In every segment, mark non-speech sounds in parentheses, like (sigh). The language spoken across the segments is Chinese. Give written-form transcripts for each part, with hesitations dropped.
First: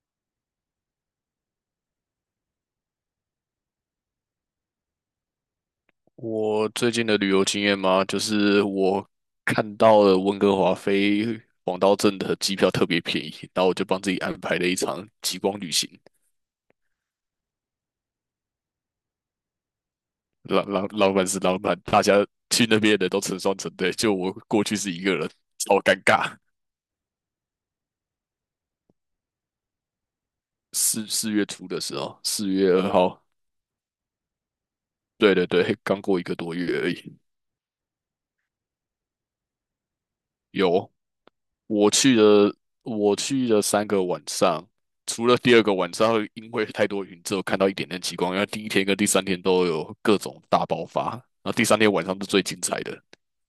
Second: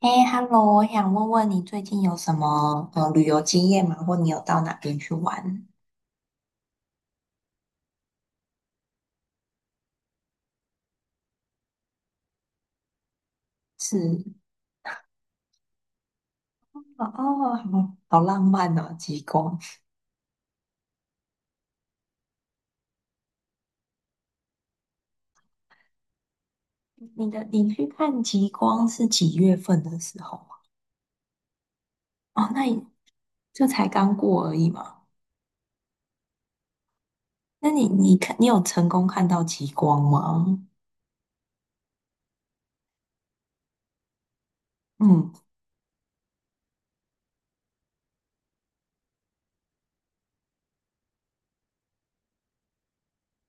哎，Hello，我想问问你最近有什么旅游经验吗？或你有到哪边去玩？我最近的旅游经验嘛，就是我看到了温哥华飞黄刀镇的机票特别便宜，然后我就帮自己是安排了一场极光旅行。哦，哦好好浪漫哦，极光。老板，大家去那边的都成双成对，就我过去是一个人，超尴尬。你去看极光是几月份的时候啊？4月初的时候，哦，四那月也二号，就才刚过而已嘛。对对对，刚过一个多月而已。那你有成功看到极光吗？有，我去了，我去了3个晚上，除嗯，了第二个晚上因为太多云之后看到一点点极光，因为第一天跟第三天都有各种大爆发，然后第三天晚上是最精彩的，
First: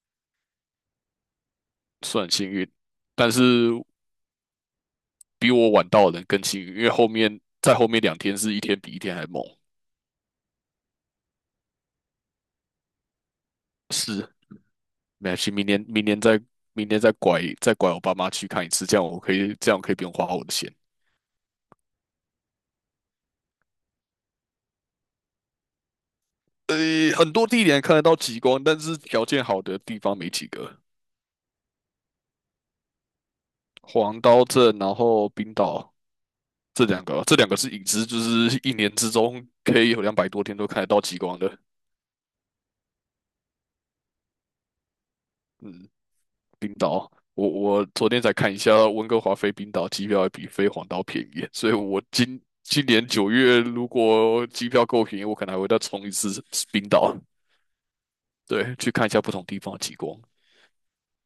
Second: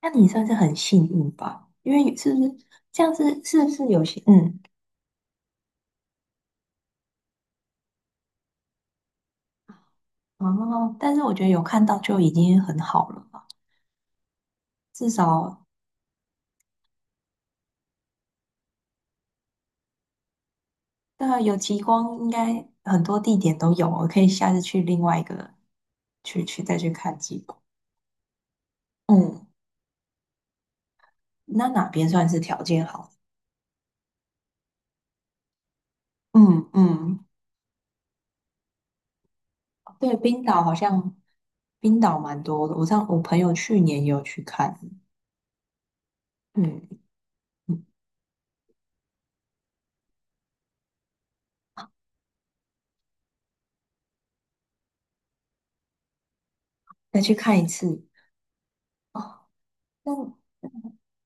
那你算是很幸运吧，因为算很是不幸是运，这样但子？是不是是有些嗯比我晚到的人更幸运，因为后面2天是一天比一天还猛。哦？但是我觉得有看到就已经很好了吧，是，至没关系，少。明年再拐我爸妈去看一次，这样我可以不用花我的钱。那有极光，应该很多地点都有，我可以下次去另外一个去呃，再去看很极多光。地点看得到极光，但是条件嗯，好的地方没几个。那哪边算是条件好？黄刀镇，然后冰岛嗯这两个，嗯，这两个是影子，就是一年之中可以有两对，百多冰天岛都好看得到像极光的。冰岛蛮多的，我朋友去年也有去看，嗯，冰嗯，岛，我嗯我昨天才看一下，温哥华飞冰岛机票还比飞黄岛便宜，所以我今年九月如果机票够便宜，我可能还会再冲一次冰岛，再去看一次。对，去看一下不同地方的极光。哦，那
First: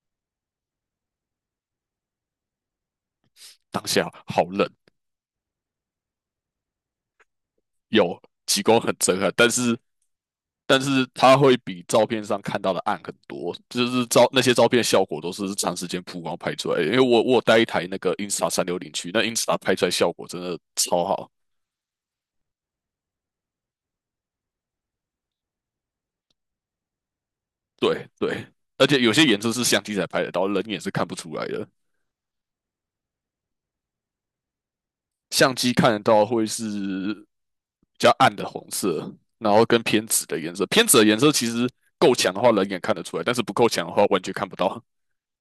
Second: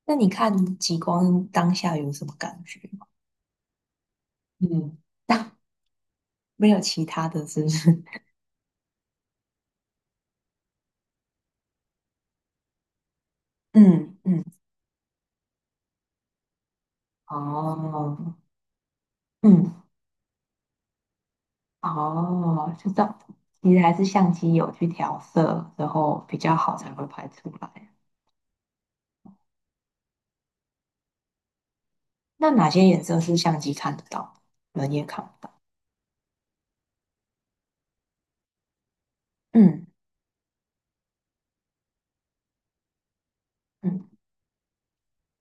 那你看极光当下有什么感觉吗？当下好冷，嗯，(laughs) 没有其他的，是不是？有极光很震撼，但是它会比照片上看到的暗很多，就是嗯照那嗯，些照片的效果都是长时间曝光拍出来的因为我有带一台那个 哦，Insta 360去，那 Insta 拍嗯。出来效果真的超好。哦，就样，其实还是相机有去调色，然后比较好才会拍出来。对对，而且有些颜色是相机才拍得到，人眼是看不出来的。那哪些颜色是相机看得到人也看不到？相机看得到会是比较暗的红色，然后跟嗯偏紫的颜色。偏紫的颜色其实够强的话，人眼看得出来，但是不够强的话，嗯，完全看不到。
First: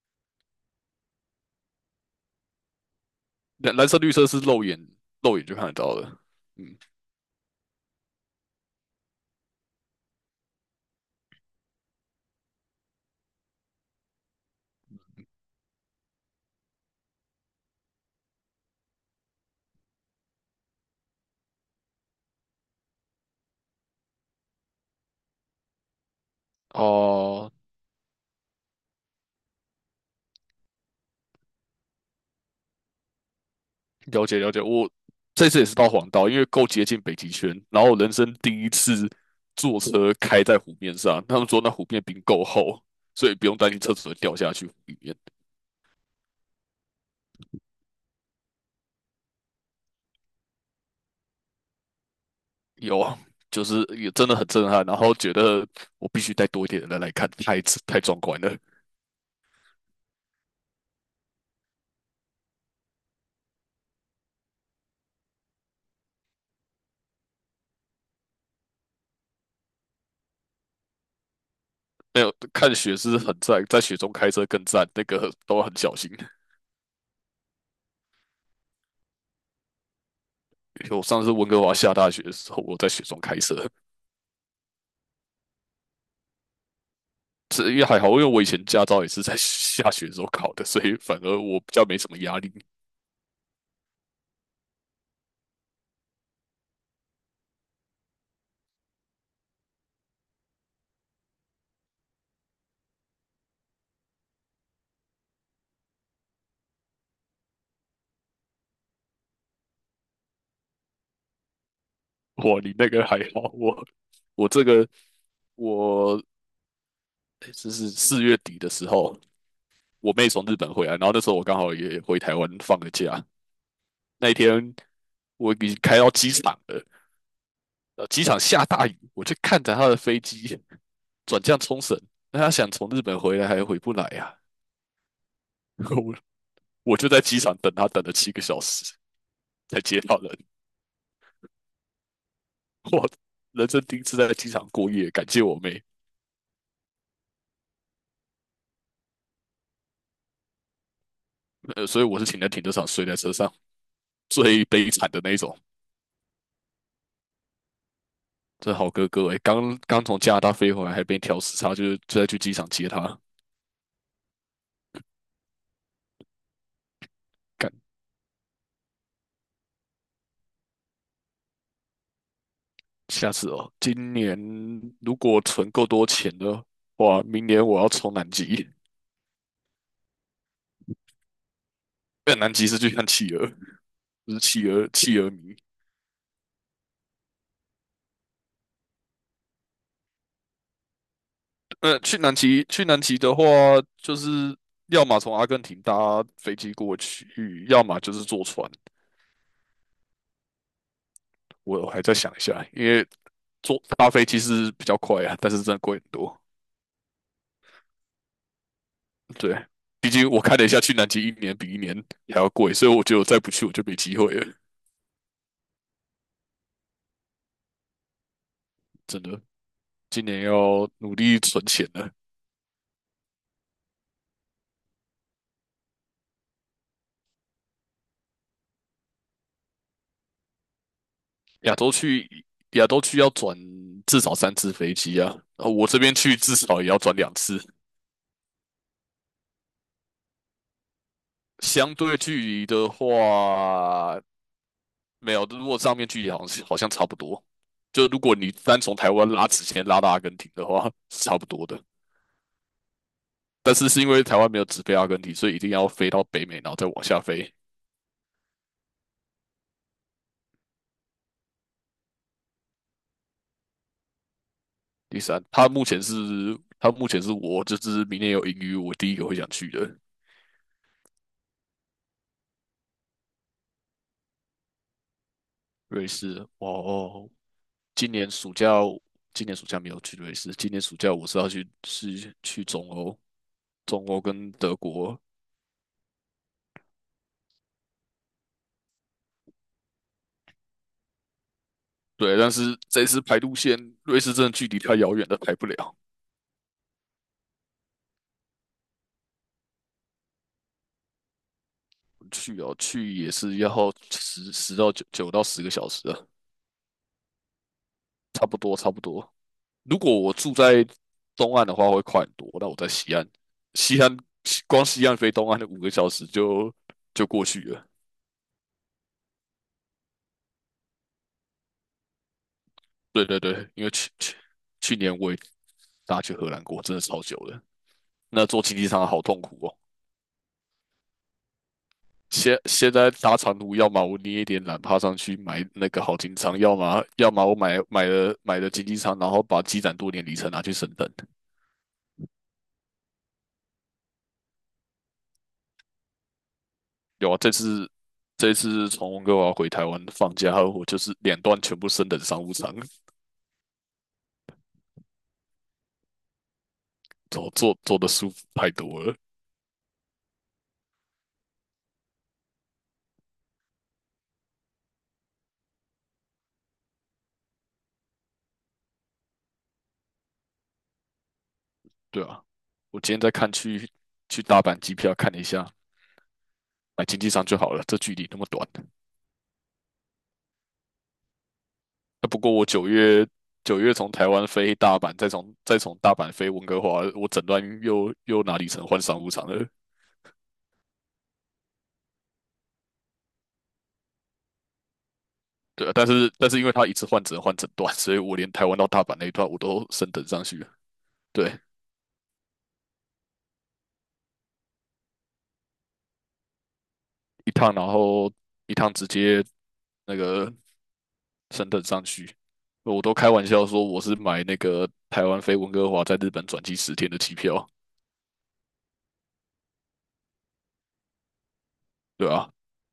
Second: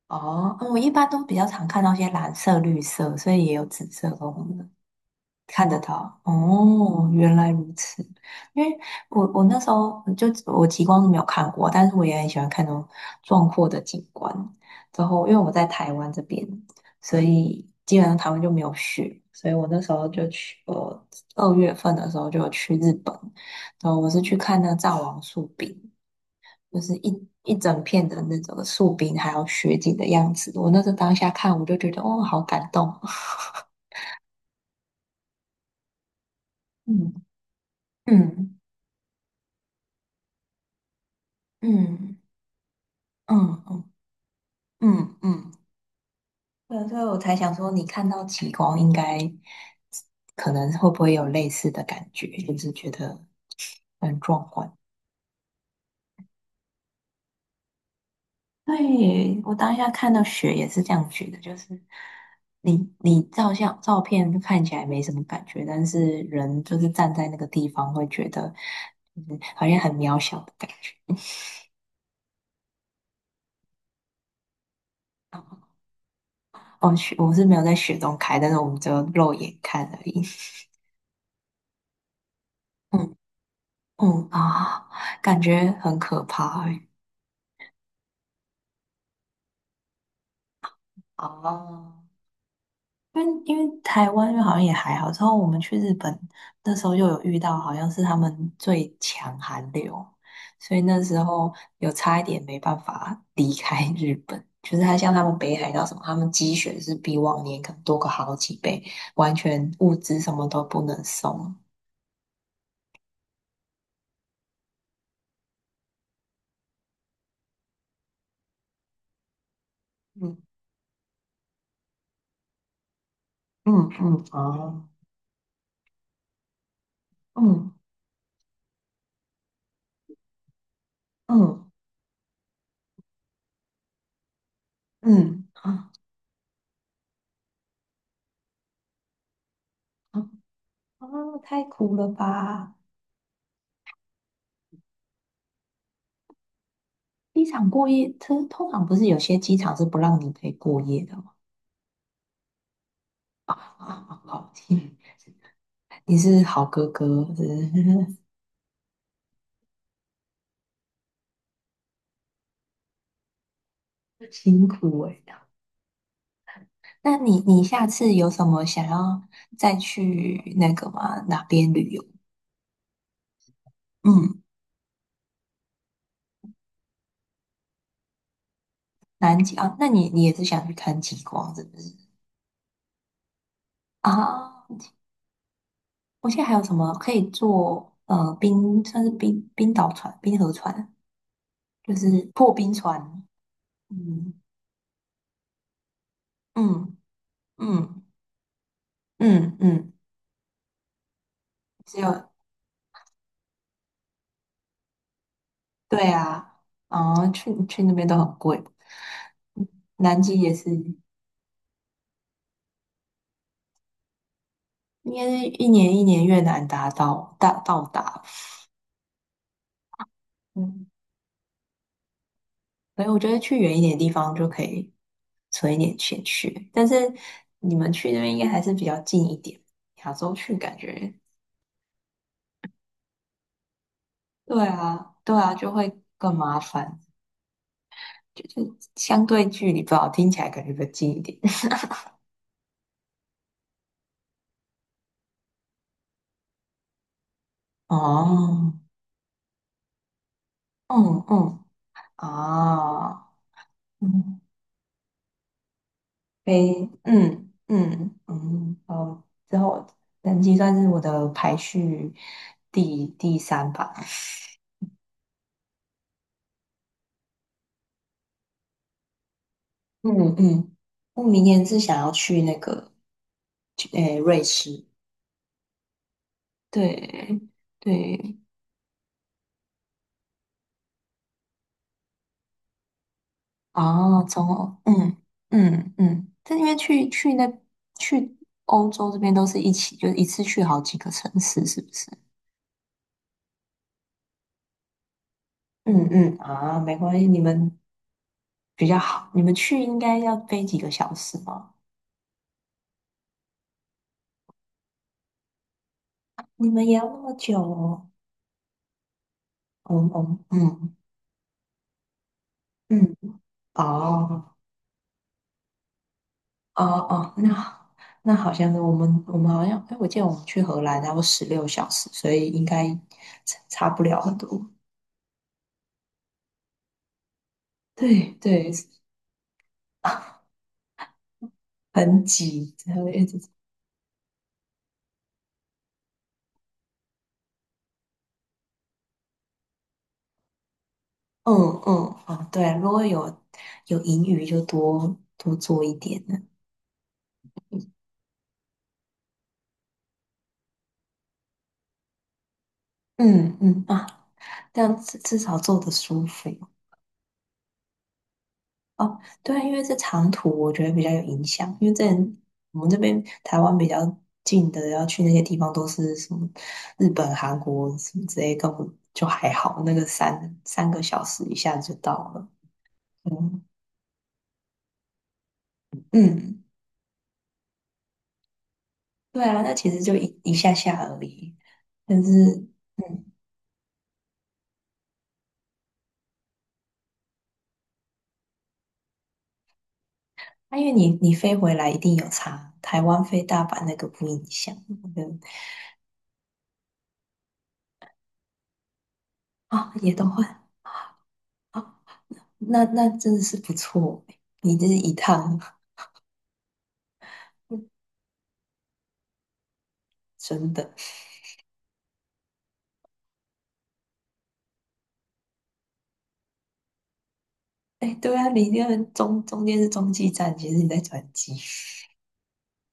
哦，嗯我一般都比较常看到一些蓝色、绿色，所以也有紫蓝色、色绿色跟是红的。肉眼就看看得得到到了。嗯，哦，原来如此。因为我那时候极光是没有看过，但是我也很喜欢看那种壮阔的景观。然后因为我在台湾这边，所以基本上台湾就没有雪，所以我那时候就去，我二月份的时候就有去日本，然后我是去看那个藏王树冰，就是一哦、一整片的那种树冰还有雪景的样子。我那时候当下看，我就觉得哦，好感动。了解了解，我这次也是到黄道，因为够接 (laughs) 近嗯北极圈，然后人生第嗯一次坐车开在湖面上，他们说那湖面嗯。冰够厚，所以不用嗯担心嗯车子会掉下去湖里面。嗯嗯，对，所以我才想说，你看到极光应该可能会不会有类似的感觉，就是觉有啊，得就是也很真的很壮震观。撼，然后觉得我必须带多一点人来看，太壮观了。对，我当下看到雪也是这样觉得，就是你照相照片就看起来没什么感觉，但是人就是站在那个地方会觉得，嗯，好像很渺小的感觉。(laughs) 没有看雪是很赞，在雪中开车更赞，那个都哦，很小心。哦雪我是没有在雪中开，但是我们只有肉眼看而已。(laughs) 我上次温哥华下大雪的时候，我在雪嗯中开车，嗯啊，感觉很可怕欸。这也还好，因为我以前驾照也是在下雪的时候考的，所以反而我比较哦，没什么压力。因为台湾因为好像也还好，之后我们去日本那时候又有遇到，好像是他们最强寒流，所以那时候有差一点没办法离开日本。就是他像他们北海道什么，他们积雪是比往年可能多个好几倍，完全物资什么都不能送。哇，你那个还好，我我这个我诶这是4月底的时候，我妹嗯从日本回来，然后那时候我刚好也回台湾放个假。嗯嗯，那一天哦，我已经开到机场了，嗯机场下大雨，我就看着他的飞机转降嗯冲绳，那他想从日本回来还回不来呀、嗯啊，啊 (laughs) 我就在机场等他，等了7个小时才接到啊，人。啊太苦了吧！(laughs) 我人生第一次在机场过夜，感谢我妹，机场过夜，通常不是有些机场是不让你可以过夜的吗？所以我是请在停车场睡在车 (laughs) 上，啊，好最悲天，惨的那一种。你是好哥哥，真是 这好哥哥哎，刚刚从加拿大飞回来，还被调时差，就是就在去机场接他。(laughs) 辛苦哎、那你干，下次有什么想要再去那个吗？哪边旅游？下次哦，今年嗯，如果存够多钱的话，明年我要冲南极。南极啊，那你也是想去看极光是不是？南极是去看企鹅，就是啊，企鹅迷。我现在还有什么可以坐？冰算是冰岛船、冰河船，就是破冰去船。南极的话，就嗯是要么从阿根廷搭飞机过嗯去，要么嗯就是坐船。嗯嗯，我只还在有。想一下，因为搭飞机是比较快啊，但是真的贵很对多。啊，哦，去那边都很贵，对，毕南竟极我也看了一是，下，去应南极一年比一年还要贵，所以我觉得我再不去我就没机会了。该是一年一年越南达到到达，真的，今年嗯，要努力存钱了。所以我觉得去远一点的地方就可以存一点钱去，但是你们去那边应该还是比较近一点，亚洲去感觉，亚洲去亚洲去要转至少三对次飞啊，机啊，对啊，就我这会边更去至麻少也要烦，转2次。就是相对距离不好，听起来感觉比较近一点。(laughs) 相对距离的话，没有，如果上面距离好像差不多。就如果你哦，单从台湾拉直线拉到阿根廷的话，嗯是差不嗯多的。啊，但是是因为台嗯湾没有直飞阿根廷，所以一定要飞到北美，然后再非，往下嗯飞。嗯嗯，哦，之后人机算是我的排序第三吧。第三，他目前是我就是明年有盈余，我第一个会想去的嗯嗯，我明年是想要去那个诶、瑞士，瑞士。哦哦，对今年对，暑假今年暑假没有去瑞士，今年暑假我是要去是去中欧，中欧啊，中跟德欧嗯国。嗯嗯，但因为去欧洲这边都是一起，就是一次去好几个城市，是不是？对，但是这次排路线，瑞士真的距离太遥远了，排不了。嗯嗯啊，没关系，你们比较好，你们去应该要飞几个小时吗？去哦，去也是要十十到九9到10个小时啊，你们也要那么久哦？差不多差不多。哦如果我哦住在嗯东岸的话，会快很多。那我在嗯西岸，西岸哦光西岸飞东岸的5个小时哦就哦，过去那了。那好像我们好像，哎，我记得我们去荷兰然后16小时，所以应该对对差对，因差为不了很多。去年我也搭去荷兰过，真的超久了。对那坐对，经济舱好痛苦哦。啊，很挤，现然后在一搭直长途，要么我捏一点懒趴上去买那个好经济舱，要么我买了经济舱，然后把积攒多年里程拿去升等。嗯嗯哦，对，如果有盈余就多多做一点呢。有啊，这次从温哥华回台湾放假后，(laughs) 我就是2段全部升等商务舱，嗯嗯啊，这样至少做的舒服。坐的舒服太多了。哦，对啊，因为这长途我觉得比较有影响，因为在我们这边台湾比较近的，要去那些地方都是什么日本、韩国什么之类，根本就还好，那个三个小时一下子就对到啊，了。我今天在看嗯去大阪机票，看了一下，嗯，买经济舱就好了，这距离那么短。对啊，那其实就一下下而已。但啊是，不过我嗯，九月从台湾飞大阪，再从大阪飞温哥华，我整段又哪里成换商务舱了？啊、因为你飞回来一定有差，台湾飞大阪那个不影响，我觉得对啊但是因为他一次换只能换整段，所以我连台湾到大阪那一段我都啊、升也都等上会去了。对，啊、那那真的是不错欸，你这一趟 一趟，然后一趟直接那 (laughs) 个真的。升等上去，我都开玩笑说我是买那个台湾飞温哥华在日本转机十天的机票，哎，对啊，你那个中间是中继站，其实你在转机。对啊，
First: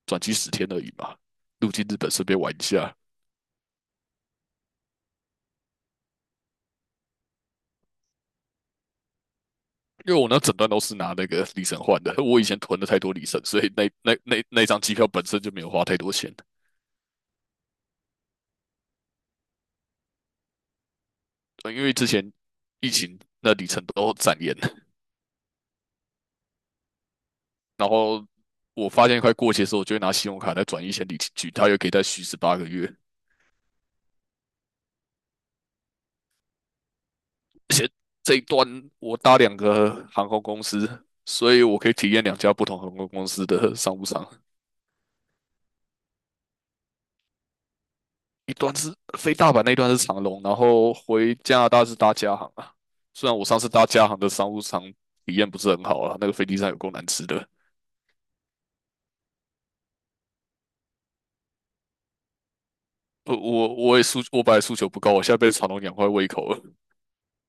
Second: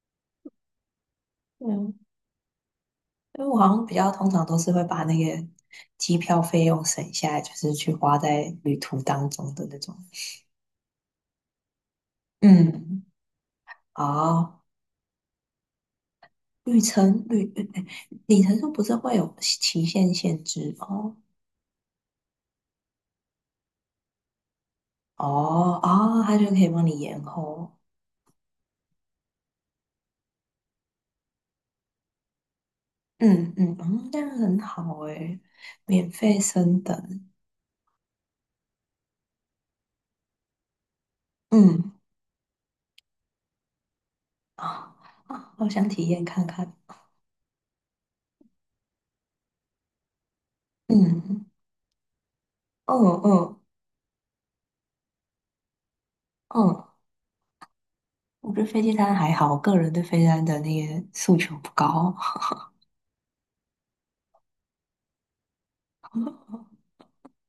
转机十天而已嘛，入境嗯，日本顺便玩一下。因为我好像比较通常都是会把那个机票费用省下来，就是去花在旅途当中的那种。因为我那整段都是拿那个里程换的，我以前囤了太嗯，多里程，所以哦，那张机票本身就没有花太多钱。旅程旅哎里程数不是会有期限限制哦？对因为之前疫情那里程都展延，哦啊，它就可以帮你延后。然后我发现快过期的时候，我就会拿信用卡再转1000里进去，它又可以再续18个月。嗯嗯，嗯，这样很好诶，免费升等。而且这一段我搭2个航空公司，所以我可以嗯体验2家不同航空公司的商务舱，啊啊，好想体验看看。一段是飞大阪，那一段是长龙，然后回嗯，加拿大是搭加航啊。哦哦。虽然我上嗯次搭加航的商务舱体验不是很好啊，那个飞机上有嗯，够难吃的。我觉得飞机餐还好，我个人对飞机餐的那个诉求不高。不，我本来诉求不高，我现在被长龙养坏胃口了。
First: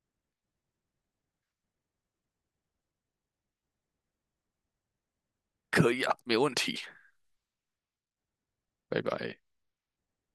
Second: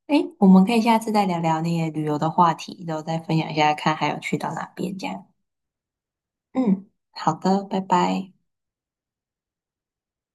诶，我们可以下次再聊聊那些旅游的话题，然后再分享一下，看还有去到哪边这样。可以啊，没问题，嗯，好的，拜拜。拜拜。